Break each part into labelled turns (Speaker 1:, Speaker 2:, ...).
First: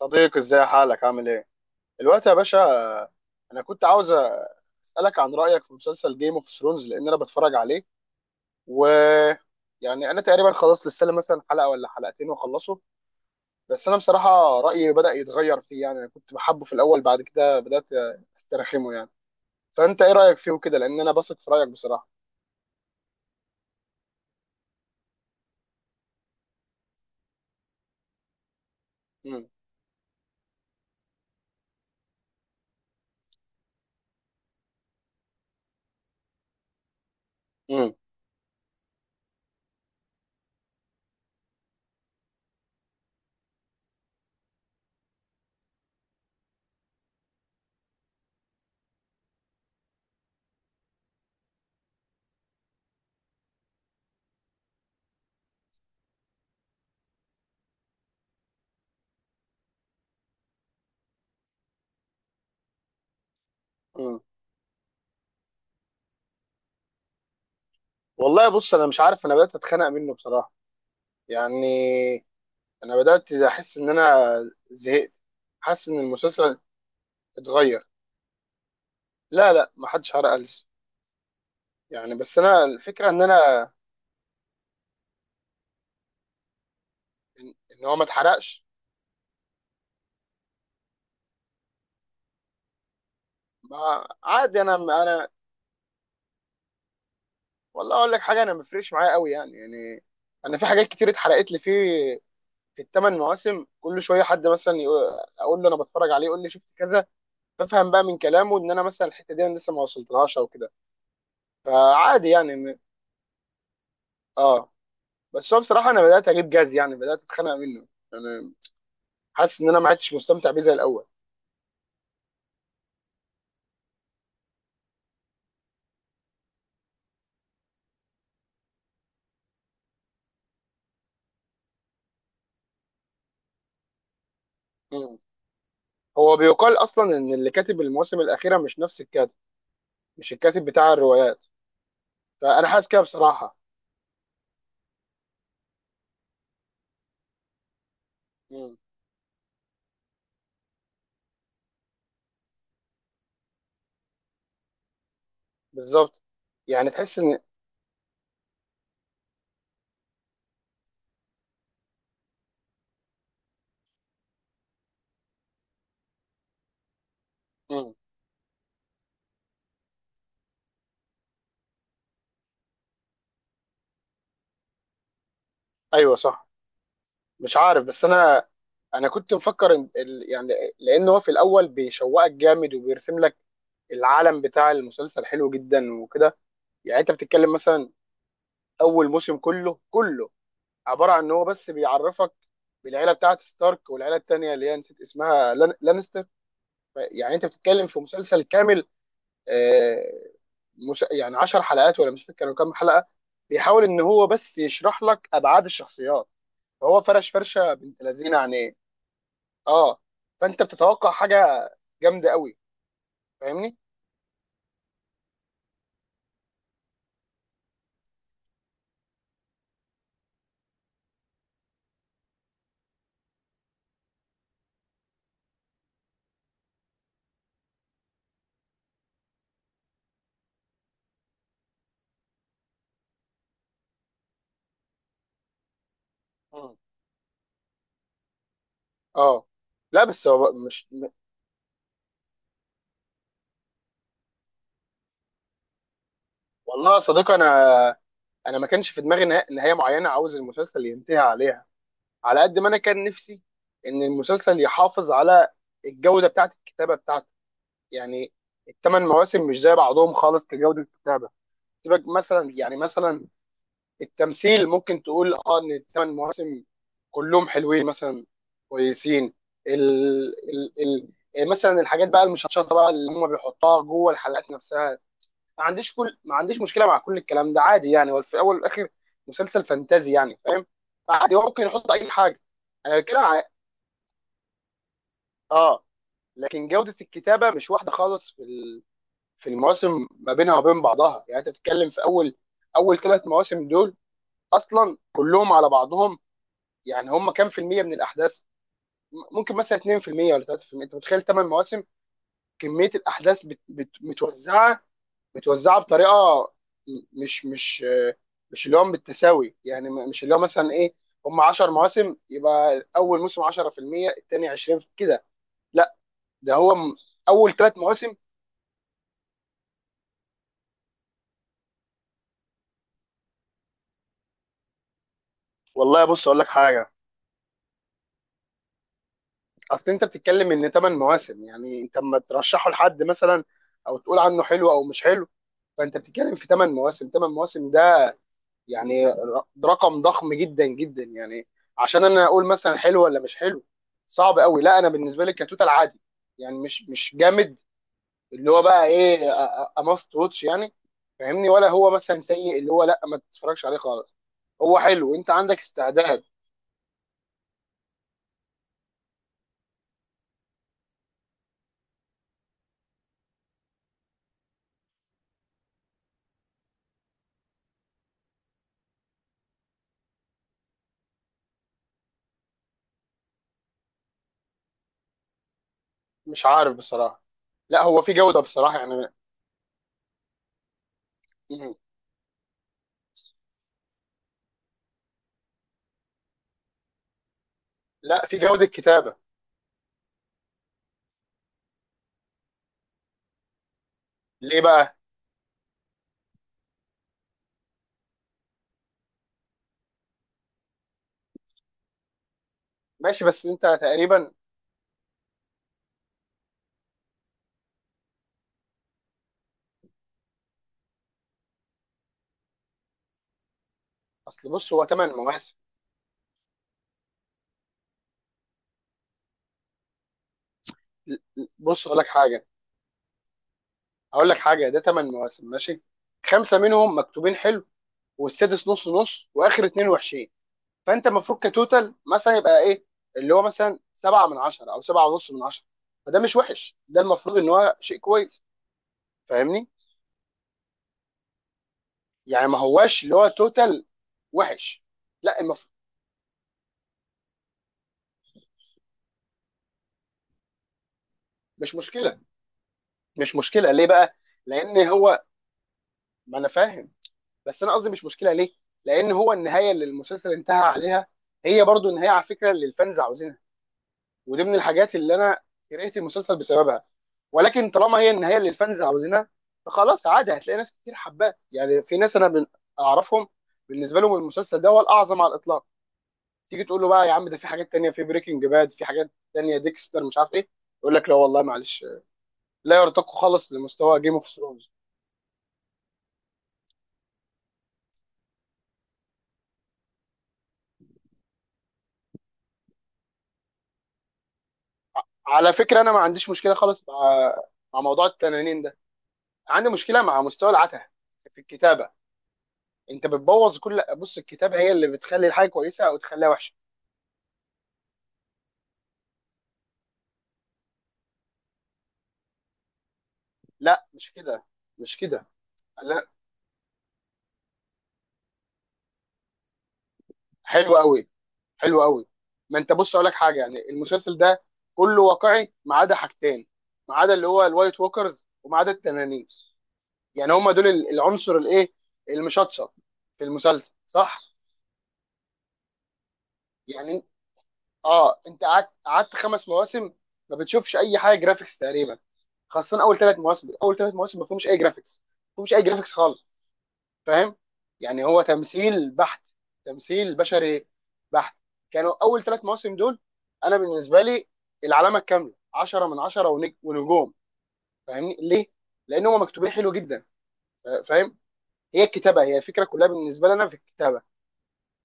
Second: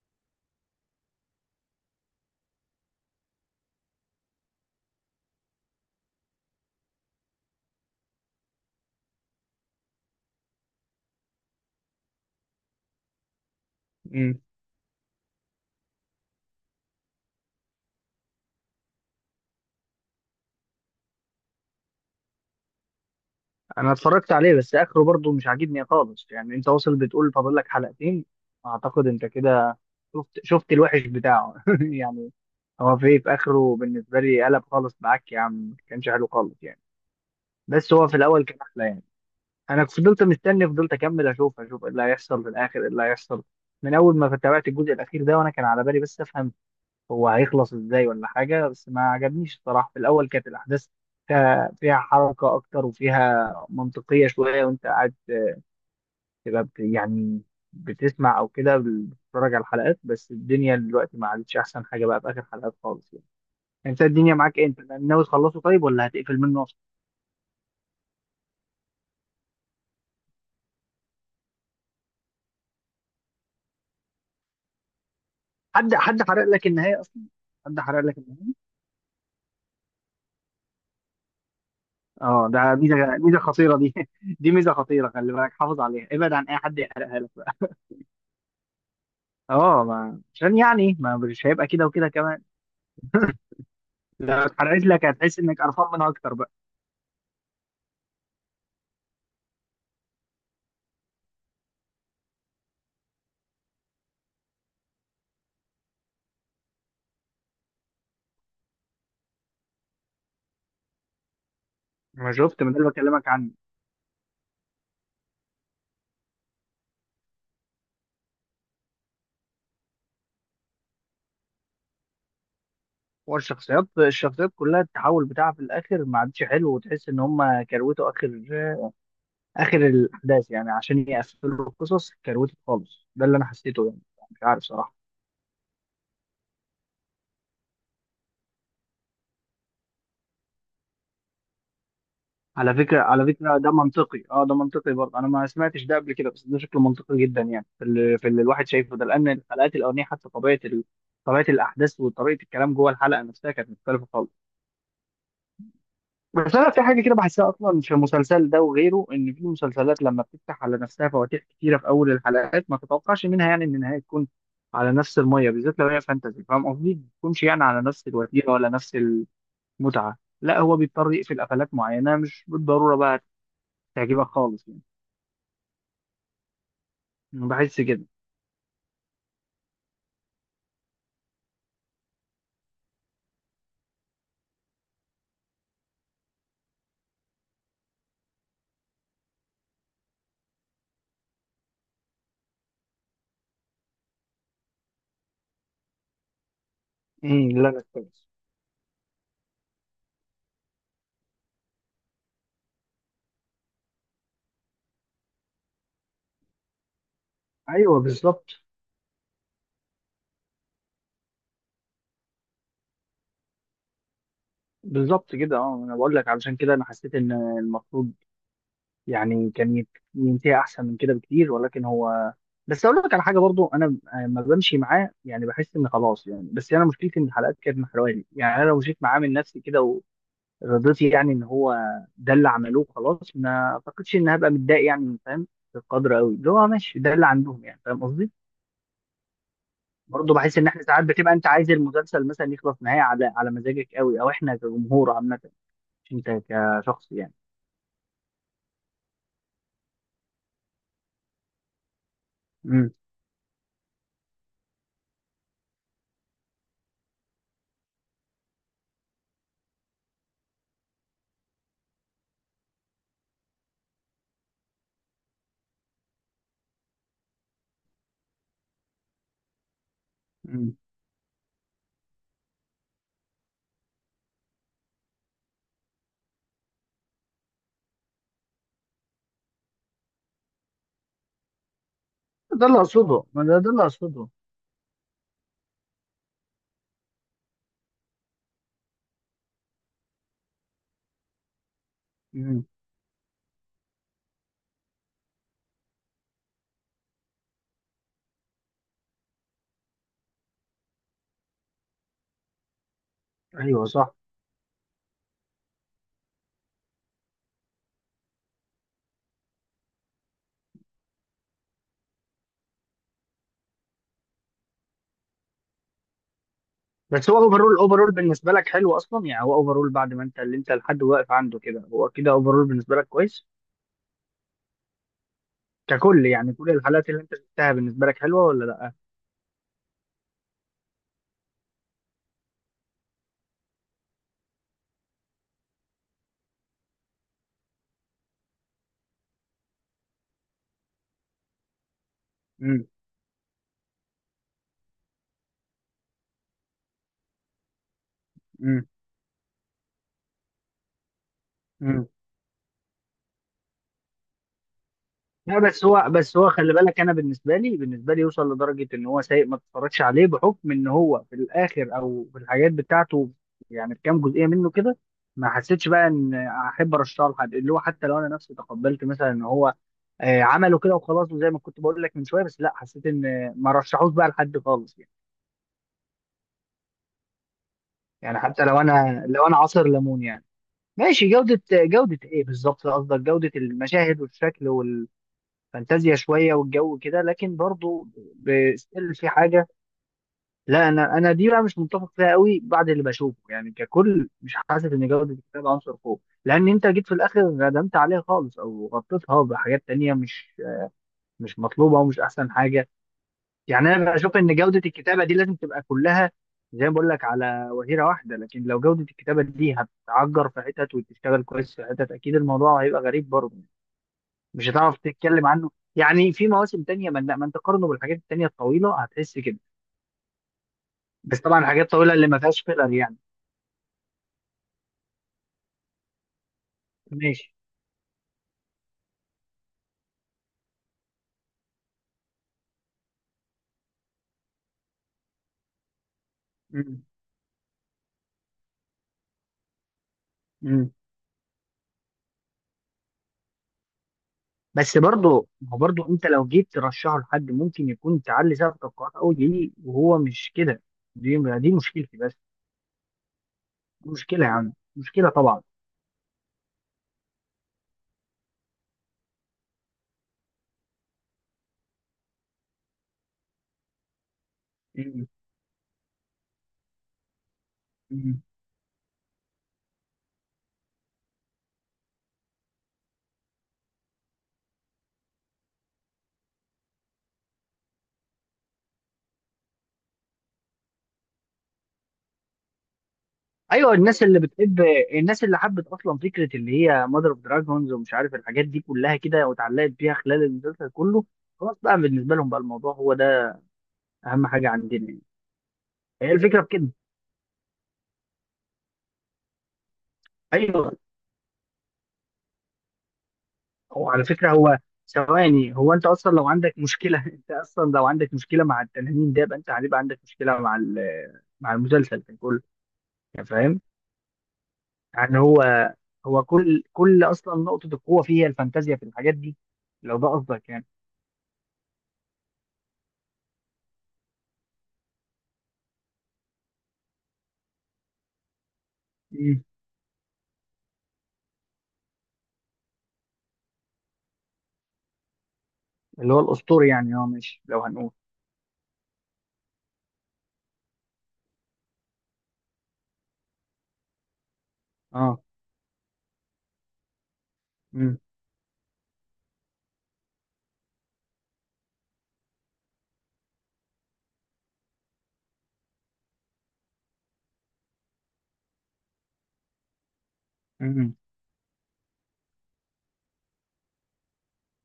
Speaker 1: صديقي، ازاي حالك؟ عامل ايه الوقت يا باشا؟ انا كنت عاوز اسالك عن رايك في مسلسل جيم اوف ثرونز، لان انا بتفرج عليه و يعني انا تقريبا خلاص لسه لي مثلا حلقه ولا حلقتين واخلصه. بس انا
Speaker 2: مم.
Speaker 1: بصراحه رايي بدا يتغير فيه. يعني انا كنت بحبه في الاول، بعد كده بدات استرخمه يعني. فانت ايه رايك فيه وكده؟ لان انا بثق في رايك بصراحه.
Speaker 2: انا اتفرجت عليه، بس اخره برضو مش عاجبني خالص يعني. انت واصل بتقول فاضل لك حلقتين، اعتقد انت
Speaker 1: امم
Speaker 2: كده شفت الوحش بتاعه يعني. هو في اخره بالنسبه لي قلب خالص، معاك يا عم ما كانش حلو خالص يعني. بس
Speaker 1: امم
Speaker 2: هو في الاول كان احلى يعني. انا فضلت مستني، فضلت اكمل اشوف ايه اللي هيحصل في الاخر، ايه اللي هيحصل من اول ما تابعت الجزء الاخير ده. وانا كان على بالي بس افهم هو هيخلص ازاي ولا حاجة، بس ما عجبنيش الصراحة. في الأول كانت الأحداث فيها حركة أكتر وفيها منطقية شوية، وأنت قاعد تبقى يعني بتسمع أو كده بتتفرج على الحلقات. بس الدنيا دلوقتي ما عادتش أحسن حاجة بقى في آخر حلقات خالص يعني. يعني أنت
Speaker 1: امم
Speaker 2: الدنيا معاك إيه؟ أنت ناوي تخلصه طيب ولا هتقفل منه أصلا؟
Speaker 1: والله بص، انا مش عارف. انا بدات اتخنق منه بصراحه يعني. انا بدات احس ان انا زهقت. حاسس
Speaker 2: حد
Speaker 1: ان
Speaker 2: حد حرق
Speaker 1: المسلسل
Speaker 2: لك النهاية أصلا؟ حد
Speaker 1: اتغير.
Speaker 2: حرق لك النهاية؟
Speaker 1: لا لا، ما حدش حرق ألسن. يعني بس
Speaker 2: أه،
Speaker 1: انا
Speaker 2: ده ميزة
Speaker 1: الفكره ان
Speaker 2: ميزة
Speaker 1: انا
Speaker 2: خطيرة دي دي ميزة خطيرة. خلي بالك حافظ عليها، ابعد عن أي حد يحرقها لك
Speaker 1: ان
Speaker 2: بقى.
Speaker 1: إن هو ما اتحرقش.
Speaker 2: أه عشان يعني ما مش هيبقى كده، وكده كمان لا،
Speaker 1: عادي انا
Speaker 2: اتحرقت لك
Speaker 1: انا
Speaker 2: هتحس انك قرفان منها اكتر بقى.
Speaker 1: والله اقول لك حاجه، انا ما بيفرقش معايا قوي يعني. يعني انا في حاجات كتير اتحرقت لي في الثمان مواسم، كل شويه حد مثلا يقول، اقول له انا بتفرج عليه، يقول لي شفت كذا، بفهم بقى من كلامه ان انا مثلا الحته دي انا لسه ما وصلتلهاش او كده. فعادي
Speaker 2: ما
Speaker 1: يعني.
Speaker 2: شفت من ده اللي بكلمك عنه.
Speaker 1: اه بس هو بصراحه انا بدات اجيب جاز يعني، بدات اتخانق منه يعني. حاسس ان انا ما عدتش مستمتع بيه زي الاول.
Speaker 2: هو الشخصيات كلها التحول بتاعها في الاخر ما عادش حلو، وتحس ان هم كروتوا اخر الاحداث يعني، عشان يقفلوا القصص كروتوا خالص. ده اللي انا حسيته يعني، مش عارف صراحه.
Speaker 1: هو بيقال اصلا ان اللي كاتب المواسم الاخيره مش نفس الكاتب، مش الكاتب بتاع الروايات. فانا
Speaker 2: على
Speaker 1: حاسس كده
Speaker 2: فكره على
Speaker 1: بصراحه.
Speaker 2: فكره ده منطقي، اه ده منطقي برضه. انا ما سمعتش ده قبل كده بس ده شكله منطقي جدا يعني، في اللي الواحد
Speaker 1: مم.
Speaker 2: شايفه ده، لان الحلقات الاولانيه حتى طبيعه طبيعه الاحداث وطريقه الكلام جوه الحلقه نفسها كانت مختلفه خالص.
Speaker 1: بالظبط.
Speaker 2: بس انا في
Speaker 1: يعني
Speaker 2: حاجه كده
Speaker 1: تحس ان.
Speaker 2: بحسها اصلا في المسلسل ده وغيره، ان في المسلسلات لما بتفتح على نفسها فواتير كتيره في اول الحلقات، ما تتوقعش منها يعني ان النهايه تكون على نفس الميه، بالذات لو هي فانتزي، فاهم قصدي، ما تكونش يعني على
Speaker 1: مم.
Speaker 2: نفس الوتيره ولا نفس المتعه. لا، هو بيضطر يقفل قفلات معينه مش بالضروره بقى تعجبك خالص يعني.
Speaker 1: ايوه صح.
Speaker 2: أنا
Speaker 1: مش
Speaker 2: بحس
Speaker 1: عارف.
Speaker 2: كده.
Speaker 1: بس انا انا كنت مفكر إن يعني لان هو في الاول بيشوقك جامد، وبيرسم لك العالم بتاع المسلسل حلو جدا وكده. يعني انت بتتكلم مثلا اول موسم كله عباره عن ان هو بس بيعرفك بالعيله بتاعه ستارك والعيله التانيه اللي هي نسيت اسمها لانستر. يعني انت
Speaker 2: امم، لا لا
Speaker 1: بتتكلم في
Speaker 2: كويس.
Speaker 1: مسلسل كامل، مش يعني 10 حلقات، ولا مش فاكر كانوا كام حلقه. بيحاول ان هو بس يشرح لك ابعاد الشخصيات. فهو فرش فرشه
Speaker 2: ايوه
Speaker 1: بنت لذينه عن
Speaker 2: بالظبط.
Speaker 1: ايه. اه. فانت بتتوقع حاجه جامده قوي، فاهمني؟
Speaker 2: بالظبط كده، اه انا بقول لك علشان كده انا حسيت ان المفروض يعني كان ينتهي احسن من كده بكتير، ولكن هو بس اقول لك على حاجه برضو. انا لما بمشي معاه يعني بحس ان خلاص يعني، بس انا مشكلتي ان الحلقات كانت محرقاني يعني. انا لو مشيت معاه من نفسي كده ورضيتي يعني ان هو ده اللي عملوه خلاص، ما اعتقدش ان هبقى متضايق يعني، فاهم، بالقدر قوي اللي هو
Speaker 1: مم.
Speaker 2: ماشي ده اللي عندهم يعني، فاهم قصدي.
Speaker 1: اه. لا بس
Speaker 2: برضه
Speaker 1: هو
Speaker 2: بحس ان احنا
Speaker 1: مش
Speaker 2: ساعات بتبقى انت عايز المسلسل مثلا يخلص نهايه على مزاجك قوي، او احنا كجمهور عامه مش انت
Speaker 1: والله يا
Speaker 2: كشخص يعني.
Speaker 1: صديقي انا انا ما كانش في دماغي نهايه معينه عاوز المسلسل ينتهي عليها. على قد ما انا
Speaker 2: امم.
Speaker 1: كان نفسي ان المسلسل يحافظ على الجوده بتاعت الكتابه بتاعته يعني. الثمان مواسم مش زي بعضهم خالص كجوده الكتابه. سيبك مثلا يعني، مثلا التمثيل ممكن تقول اه ان الثمان مواسم كلهم حلوين مثلا، كويسين. ال ال
Speaker 2: امم،
Speaker 1: ال يعني مثلا الحاجات بقى المشطشطه بقى اللي هم بيحطوها جوه الحلقات نفسها، ما عنديش مشكله مع كل الكلام ده، عادي يعني. هو في الاول والاخر مسلسل فانتازي يعني، فاهم؟ فعادي هو ممكن يحط اي حاجه.
Speaker 2: ده اللي
Speaker 1: انا كده
Speaker 2: اقصده. ما
Speaker 1: ع-
Speaker 2: ده اللي اقصده.
Speaker 1: اه. لكن جوده الكتابه مش واحده خالص في في المواسم ما بينها وبين بعضها. يعني انت بتتكلم في
Speaker 2: امم.
Speaker 1: اول ثلاث مواسم دول اصلا كلهم على بعضهم، يعني هم كام في المية من الاحداث؟ ممكن مثلا 2% ولا 3%. انت متخيل 8 مواسم كمية الاحداث
Speaker 2: ايوه صح.
Speaker 1: متوزعة، متوزعة بطريقة م- مش مش آه، مش اللي هو بالتساوي يعني. مش اللي هو مثلا ايه، هم 10 مواسم يبقى اول موسم 10%، الثاني 20 كده، لا. ده هو م-
Speaker 2: بس هو
Speaker 1: اول ثلاث
Speaker 2: اوفرول، اوفرول
Speaker 1: مواسم.
Speaker 2: بالنسبه لك حلو اصلا يعني. هو اوفرول بعد ما انت اللي انت لحد واقف عنده كده، هو كده اوفرول بالنسبه لك كويس
Speaker 1: والله بص
Speaker 2: ككل
Speaker 1: اقول لك
Speaker 2: يعني؟ كل
Speaker 1: حاجة،
Speaker 2: الحالات اللي انت شفتها بالنسبه لك حلوه ولا لا؟
Speaker 1: اصل انت بتتكلم ان ثمان مواسم. يعني انت اما ترشحه لحد مثلا او تقول عنه حلو او مش حلو، فانت بتتكلم في ثمان مواسم. ثمان مواسم ده يعني رقم ضخم جدا جدا يعني، عشان انا اقول مثلا
Speaker 2: امم.
Speaker 1: حلو ولا مش حلو. صعب قوي. لا انا بالنسبه لي كتوتال عادي يعني، مش جامد اللي هو بقى ايه، اماست واتش يعني، فاهمني؟ ولا هو
Speaker 2: امم.
Speaker 1: مثلا سيء اللي هو لا ما تتفرجش عليه خالص. هو حلو، انت عندك
Speaker 2: لا، بس هو
Speaker 1: استعداد.
Speaker 2: بس هو خلي بالك، انا بالنسبه لي، يوصل لدرجه ان هو سيء ما تتفرجش عليه بحكم ان هو في الاخر او في الحاجات بتاعته، يعني في كام جزئيه منه كده ما حسيتش بقى ان احب ارشحه لحد، اللي هو حتى لو انا نفسي تقبلت مثلا ان هو عمله كده وخلاص، وزي ما كنت بقول لك من شويه. بس لا، حسيت ان ما رشحوش بقى لحد خالص يعني.
Speaker 1: مش عارف بصراحه. لا هو في
Speaker 2: يعني
Speaker 1: جوده
Speaker 2: حتى
Speaker 1: بصراحه
Speaker 2: لو
Speaker 1: يعني.
Speaker 2: لو انا عصر ليمون يعني ماشي. جوده ايه بالظبط قصدك؟ جوده المشاهد والشكل فانتازيا شويه والجو كده، لكن برضو
Speaker 1: لا، في جواز
Speaker 2: ستيل
Speaker 1: الكتابه.
Speaker 2: في حاجه. لا، انا دي بقى مش متفق فيها قوي بعد اللي بشوفه يعني ككل. مش
Speaker 1: ليه
Speaker 2: حاسس
Speaker 1: بقى؟
Speaker 2: ان جوده الكتاب عنصر فوق، لان انت جيت في الاخر غدمت عليها خالص او غطيتها بحاجات تانية مش مطلوبه ومش احسن حاجه.
Speaker 1: ماشي بس انت
Speaker 2: يعني انا
Speaker 1: تقريبا.
Speaker 2: بشوف ان جوده الكتابه دي لازم تبقى كلها زي ما بقول لك على وتيره واحده، لكن لو جوده الكتابه دي هتعجر في حتت وتشتغل كويس في حتت اكيد الموضوع هيبقى غريب برضه،
Speaker 1: اصل
Speaker 2: مش
Speaker 1: بص هو
Speaker 2: هتعرف
Speaker 1: ثمان
Speaker 2: تتكلم
Speaker 1: مواسم.
Speaker 2: عنه. يعني في مواسم تانية، ما انت قارنه بالحاجات التانية الطويلة هتحس كده. بس طبعا الحاجات
Speaker 1: بص اقول لك
Speaker 2: الطويلة اللي ما
Speaker 1: حاجه،
Speaker 2: فيهاش فيلر يعني
Speaker 1: هقول لك حاجه. ده ثمان مواسم ماشي، خمسه منهم مكتوبين
Speaker 2: ماشي.
Speaker 1: حلو، والسادس نص نص، واخر اتنين وحشين. فانت المفروض كتوتال مثلا يبقى ايه، اللي هو مثلا سبعه من عشره او سبعه ونص من عشره. فده مش وحش، ده
Speaker 2: مم.
Speaker 1: المفروض ان هو شيء كويس. فاهمني؟
Speaker 2: مم.
Speaker 1: يعني ما هواش اللي هو توتال وحش.
Speaker 2: بس
Speaker 1: لا
Speaker 2: برضه
Speaker 1: المفروض.
Speaker 2: ما هو، برضه انت لو جيت ترشحه لحد ممكن يكون تعلي سقف توقعات قوي ليه وهو مش كده. دي
Speaker 1: مش
Speaker 2: مشكلتي
Speaker 1: مشكله،
Speaker 2: بس.
Speaker 1: مش مشكله ليه
Speaker 2: دي
Speaker 1: بقى؟
Speaker 2: مشكلة، يعني
Speaker 1: لان هو،
Speaker 2: مشكلة طبعا.
Speaker 1: ما انا فاهم، بس انا قصدي مش مشكله ليه؟ لان هو النهايه اللي المسلسل انتهى عليها هي برضو النهايه على فكره اللي الفانز عاوزينها. ودي من الحاجات اللي
Speaker 2: مم.
Speaker 1: انا قريت المسلسل بسببها. ولكن طالما هي النهايه
Speaker 2: مم.
Speaker 1: اللي الفانز عاوزينها، فخلاص عادي هتلاقي ناس كتير حباه. يعني في ناس انا اعرفهم بالنسبه لهم المسلسل ده هو الاعظم على الاطلاق. تيجي تقول له بقى يا عم ده في حاجات تانية، في بريكنج باد، في حاجات تانية، ديكستر، مش عارف ايه، يقول لك لا والله معلش، لا يرتقي خالص
Speaker 2: ايوه،
Speaker 1: لمستوى جيم
Speaker 2: الناس
Speaker 1: اوف
Speaker 2: اللي
Speaker 1: ثرونز.
Speaker 2: بتحب، الناس اللي حبت اصلا فكره اللي هي مادر اوف دراجونز ومش عارف الحاجات دي كلها كده واتعلقت بيها خلال المسلسل كله، خلاص بقى بالنسبه لهم بقى الموضوع هو ده اهم حاجه عندنا يعني.
Speaker 1: على فكره، انا ما عنديش
Speaker 2: هي
Speaker 1: مشكله
Speaker 2: الفكره في
Speaker 1: خالص
Speaker 2: كده.
Speaker 1: مع مع موضوع التنانين ده. عندي مشكله مع مستوى العته
Speaker 2: ايوه.
Speaker 1: في الكتابه. انت بتبوظ كل،
Speaker 2: هو
Speaker 1: بص
Speaker 2: على فكره،
Speaker 1: الكتابه هي
Speaker 2: هو،
Speaker 1: اللي بتخلي الحاجه
Speaker 2: ثواني،
Speaker 1: كويسه
Speaker 2: هو
Speaker 1: او
Speaker 2: انت
Speaker 1: تخليها
Speaker 2: اصلا لو
Speaker 1: وحشه.
Speaker 2: عندك مشكله انت اصلا لو عندك مشكله مع التنانين ده، يبقى انت هيبقى عندك مشكله مع مع المسلسل كان كله يعني، فاهم
Speaker 1: لا مش كده، مش كده.
Speaker 2: يعني. هو
Speaker 1: لا
Speaker 2: كل اصلا نقطه القوه فيها الفانتازيا في الحاجات دي، لو ده قصدك
Speaker 1: حلو
Speaker 2: يعني.
Speaker 1: قوي، حلو قوي. ما انت بص اقول لك حاجه، يعني المسلسل ده كله واقعي ما عدا حاجتين، ما عدا اللي هو الوايت ووكرز وما عدا التنانين.
Speaker 2: مم.
Speaker 1: يعني هم دول العنصر الايه، المشطشط في المسلسل صح؟
Speaker 2: اللي هو الاسطوري
Speaker 1: يعني
Speaker 2: يعني، اه ماشي لو هنقول.
Speaker 1: اه. انت قعدت خمس مواسم ما بتشوفش اي حاجه جرافيكس تقريبا. خاصه اول ثلاث مواسم ما فيهمش اي جرافيكس، ما
Speaker 2: اه.
Speaker 1: فيهمش اي جرافيكس خالص. فاهم؟ يعني
Speaker 2: امم.
Speaker 1: هو تمثيل بحت، تمثيل بشري بحت. كانوا اول ثلاث مواسم دول انا بالنسبه لي العلامه الكامله 10 من 10 ونجوم. فاهمني ليه؟ لان هم مكتوبين حلو جدا.
Speaker 2: امم.
Speaker 1: فاهم؟ هي الكتابه، هي الفكره كلها بالنسبه لنا في الكتابه،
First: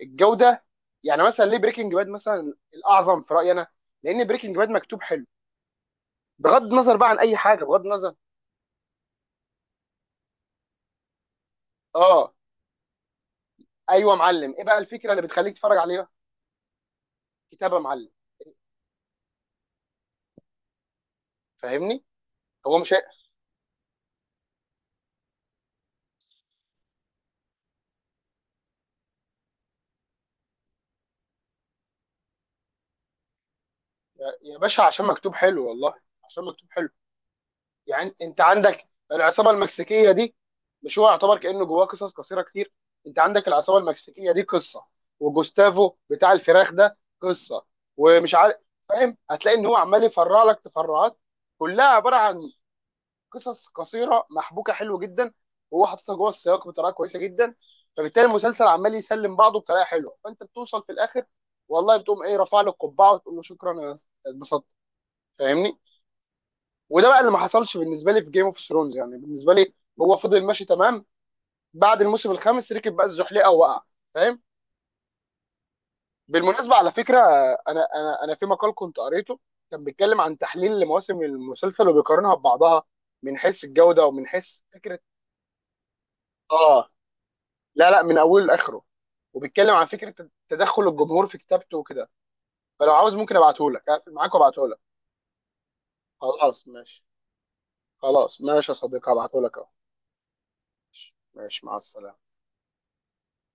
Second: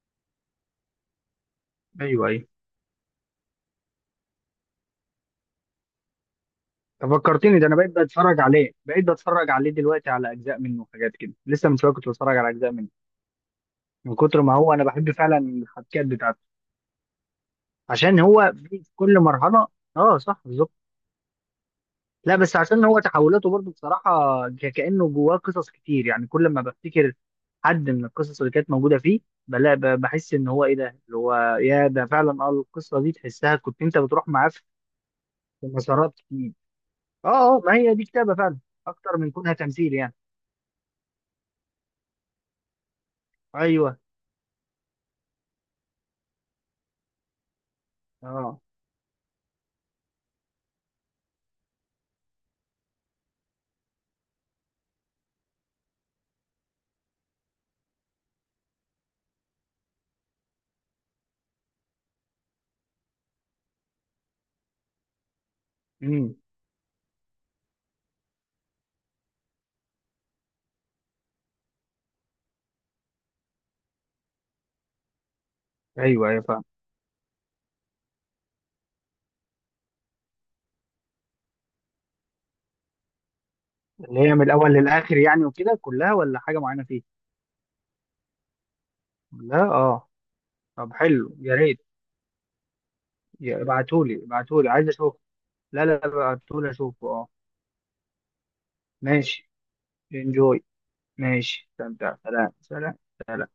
Speaker 1: الجوده. يعني مثلا ليه بريكنج باد
Speaker 2: ايوه. ايوه.
Speaker 1: مثلا الاعظم في رايي انا؟ لان بريكنج باد مكتوب حلو، بغض النظر بقى
Speaker 2: طب
Speaker 1: عن اي
Speaker 2: فكرتني
Speaker 1: حاجه،
Speaker 2: ده. انا
Speaker 1: بغض النظر.
Speaker 2: بقيت بتفرج عليه دلوقتي على اجزاء منه وحاجات كده، لسه من شويه كنت
Speaker 1: اه.
Speaker 2: بتفرج على اجزاء منه.
Speaker 1: ايوه
Speaker 2: من
Speaker 1: يا
Speaker 2: كتر
Speaker 1: معلم،
Speaker 2: ما
Speaker 1: ايه
Speaker 2: هو
Speaker 1: بقى
Speaker 2: انا
Speaker 1: الفكره
Speaker 2: بحب
Speaker 1: اللي
Speaker 2: فعلا
Speaker 1: بتخليك تتفرج عليه
Speaker 2: الحبكات
Speaker 1: بقى؟
Speaker 2: بتاعته،
Speaker 1: كتابه يا معلم،
Speaker 2: عشان هو في كل مرحله. اه صح بالظبط.
Speaker 1: فاهمني؟
Speaker 2: لا بس
Speaker 1: هو
Speaker 2: عشان
Speaker 1: مش،
Speaker 2: هو تحولاته برضو بصراحه، كانه جواه قصص كتير يعني. كل ما بفتكر حد من القصص اللي كانت موجوده فيه بحس ان هو ايه ده اللي هو، يا ده فعلا، اه القصه دي تحسها كنت انت بتروح معاه
Speaker 1: يا
Speaker 2: في
Speaker 1: باشا عشان مكتوب
Speaker 2: في
Speaker 1: حلو والله،
Speaker 2: مسارات
Speaker 1: عشان
Speaker 2: كتير.
Speaker 1: مكتوب حلو.
Speaker 2: اه. اه، ما هي دي
Speaker 1: يعني
Speaker 2: كتابه
Speaker 1: انت
Speaker 2: فعلا
Speaker 1: عندك
Speaker 2: اكتر من
Speaker 1: العصابه
Speaker 2: كونها تمثيل
Speaker 1: المكسيكيه
Speaker 2: يعني.
Speaker 1: دي، مش هو يعتبر كانه جواه قصص قصيره كتير؟ انت عندك العصابه
Speaker 2: ايوه.
Speaker 1: المكسيكيه دي قصه، وجوستافو بتاع الفراخ ده قصه، ومش عارف.
Speaker 2: اه.
Speaker 1: فاهم؟ هتلاقي ان هو عمال يفرع لك تفرعات كلها عباره عن قصص قصيره محبوكه حلو جدا، وهو حاططها جوه السياق بطريقه كويسه جدا. فبالتالي المسلسل عمال يسلم بعضه بطريقه حلوه، فانت بتوصل في الاخر والله بتقوم ايه، رافع له القبعه وتقول له شكرا انا اتبسطت. فاهمني؟
Speaker 2: امم.
Speaker 1: وده بقى اللي ما حصلش بالنسبه لي في جيم اوف ثرونز. يعني بالنسبه لي هو فضل ماشي تمام، بعد الموسم الخامس ركب بقى الزحليقه ووقع. فاهم؟
Speaker 2: ايوه ايوه فعلا.
Speaker 1: بالمناسبه على فكره، انا في مقال كنت قريته كان بيتكلم عن تحليل لمواسم المسلسل وبيقارنها ببعضها من حيث الجوده
Speaker 2: اللي
Speaker 1: ومن
Speaker 2: هي من
Speaker 1: حيث
Speaker 2: الاول
Speaker 1: فكره.
Speaker 2: للاخر يعني وكده كلها، ولا حاجه معينه
Speaker 1: اه.
Speaker 2: فيه؟
Speaker 1: لا لا، من اوله لاخره.
Speaker 2: لا.
Speaker 1: وبيتكلم عن
Speaker 2: اه.
Speaker 1: فكره تدخل
Speaker 2: طب
Speaker 1: الجمهور
Speaker 2: حلو،
Speaker 1: في
Speaker 2: يا
Speaker 1: كتابته
Speaker 2: ريت.
Speaker 1: وكده. فلو عاوز ممكن ابعته لك، اقفل
Speaker 2: ابعتولي،
Speaker 1: معاك وابعته
Speaker 2: ابعتولي
Speaker 1: لك.
Speaker 2: عايز اشوف. لا لا،
Speaker 1: خلاص
Speaker 2: ابعتولي
Speaker 1: ماشي،
Speaker 2: اشوفه، اه.
Speaker 1: خلاص ماشي يا صديقي، هبعته
Speaker 2: ماشي.
Speaker 1: لك اهو.
Speaker 2: انجوي.
Speaker 1: ماشي،
Speaker 2: ماشي،
Speaker 1: مع السلامه.
Speaker 2: استمتع. سلام سلام. سلام.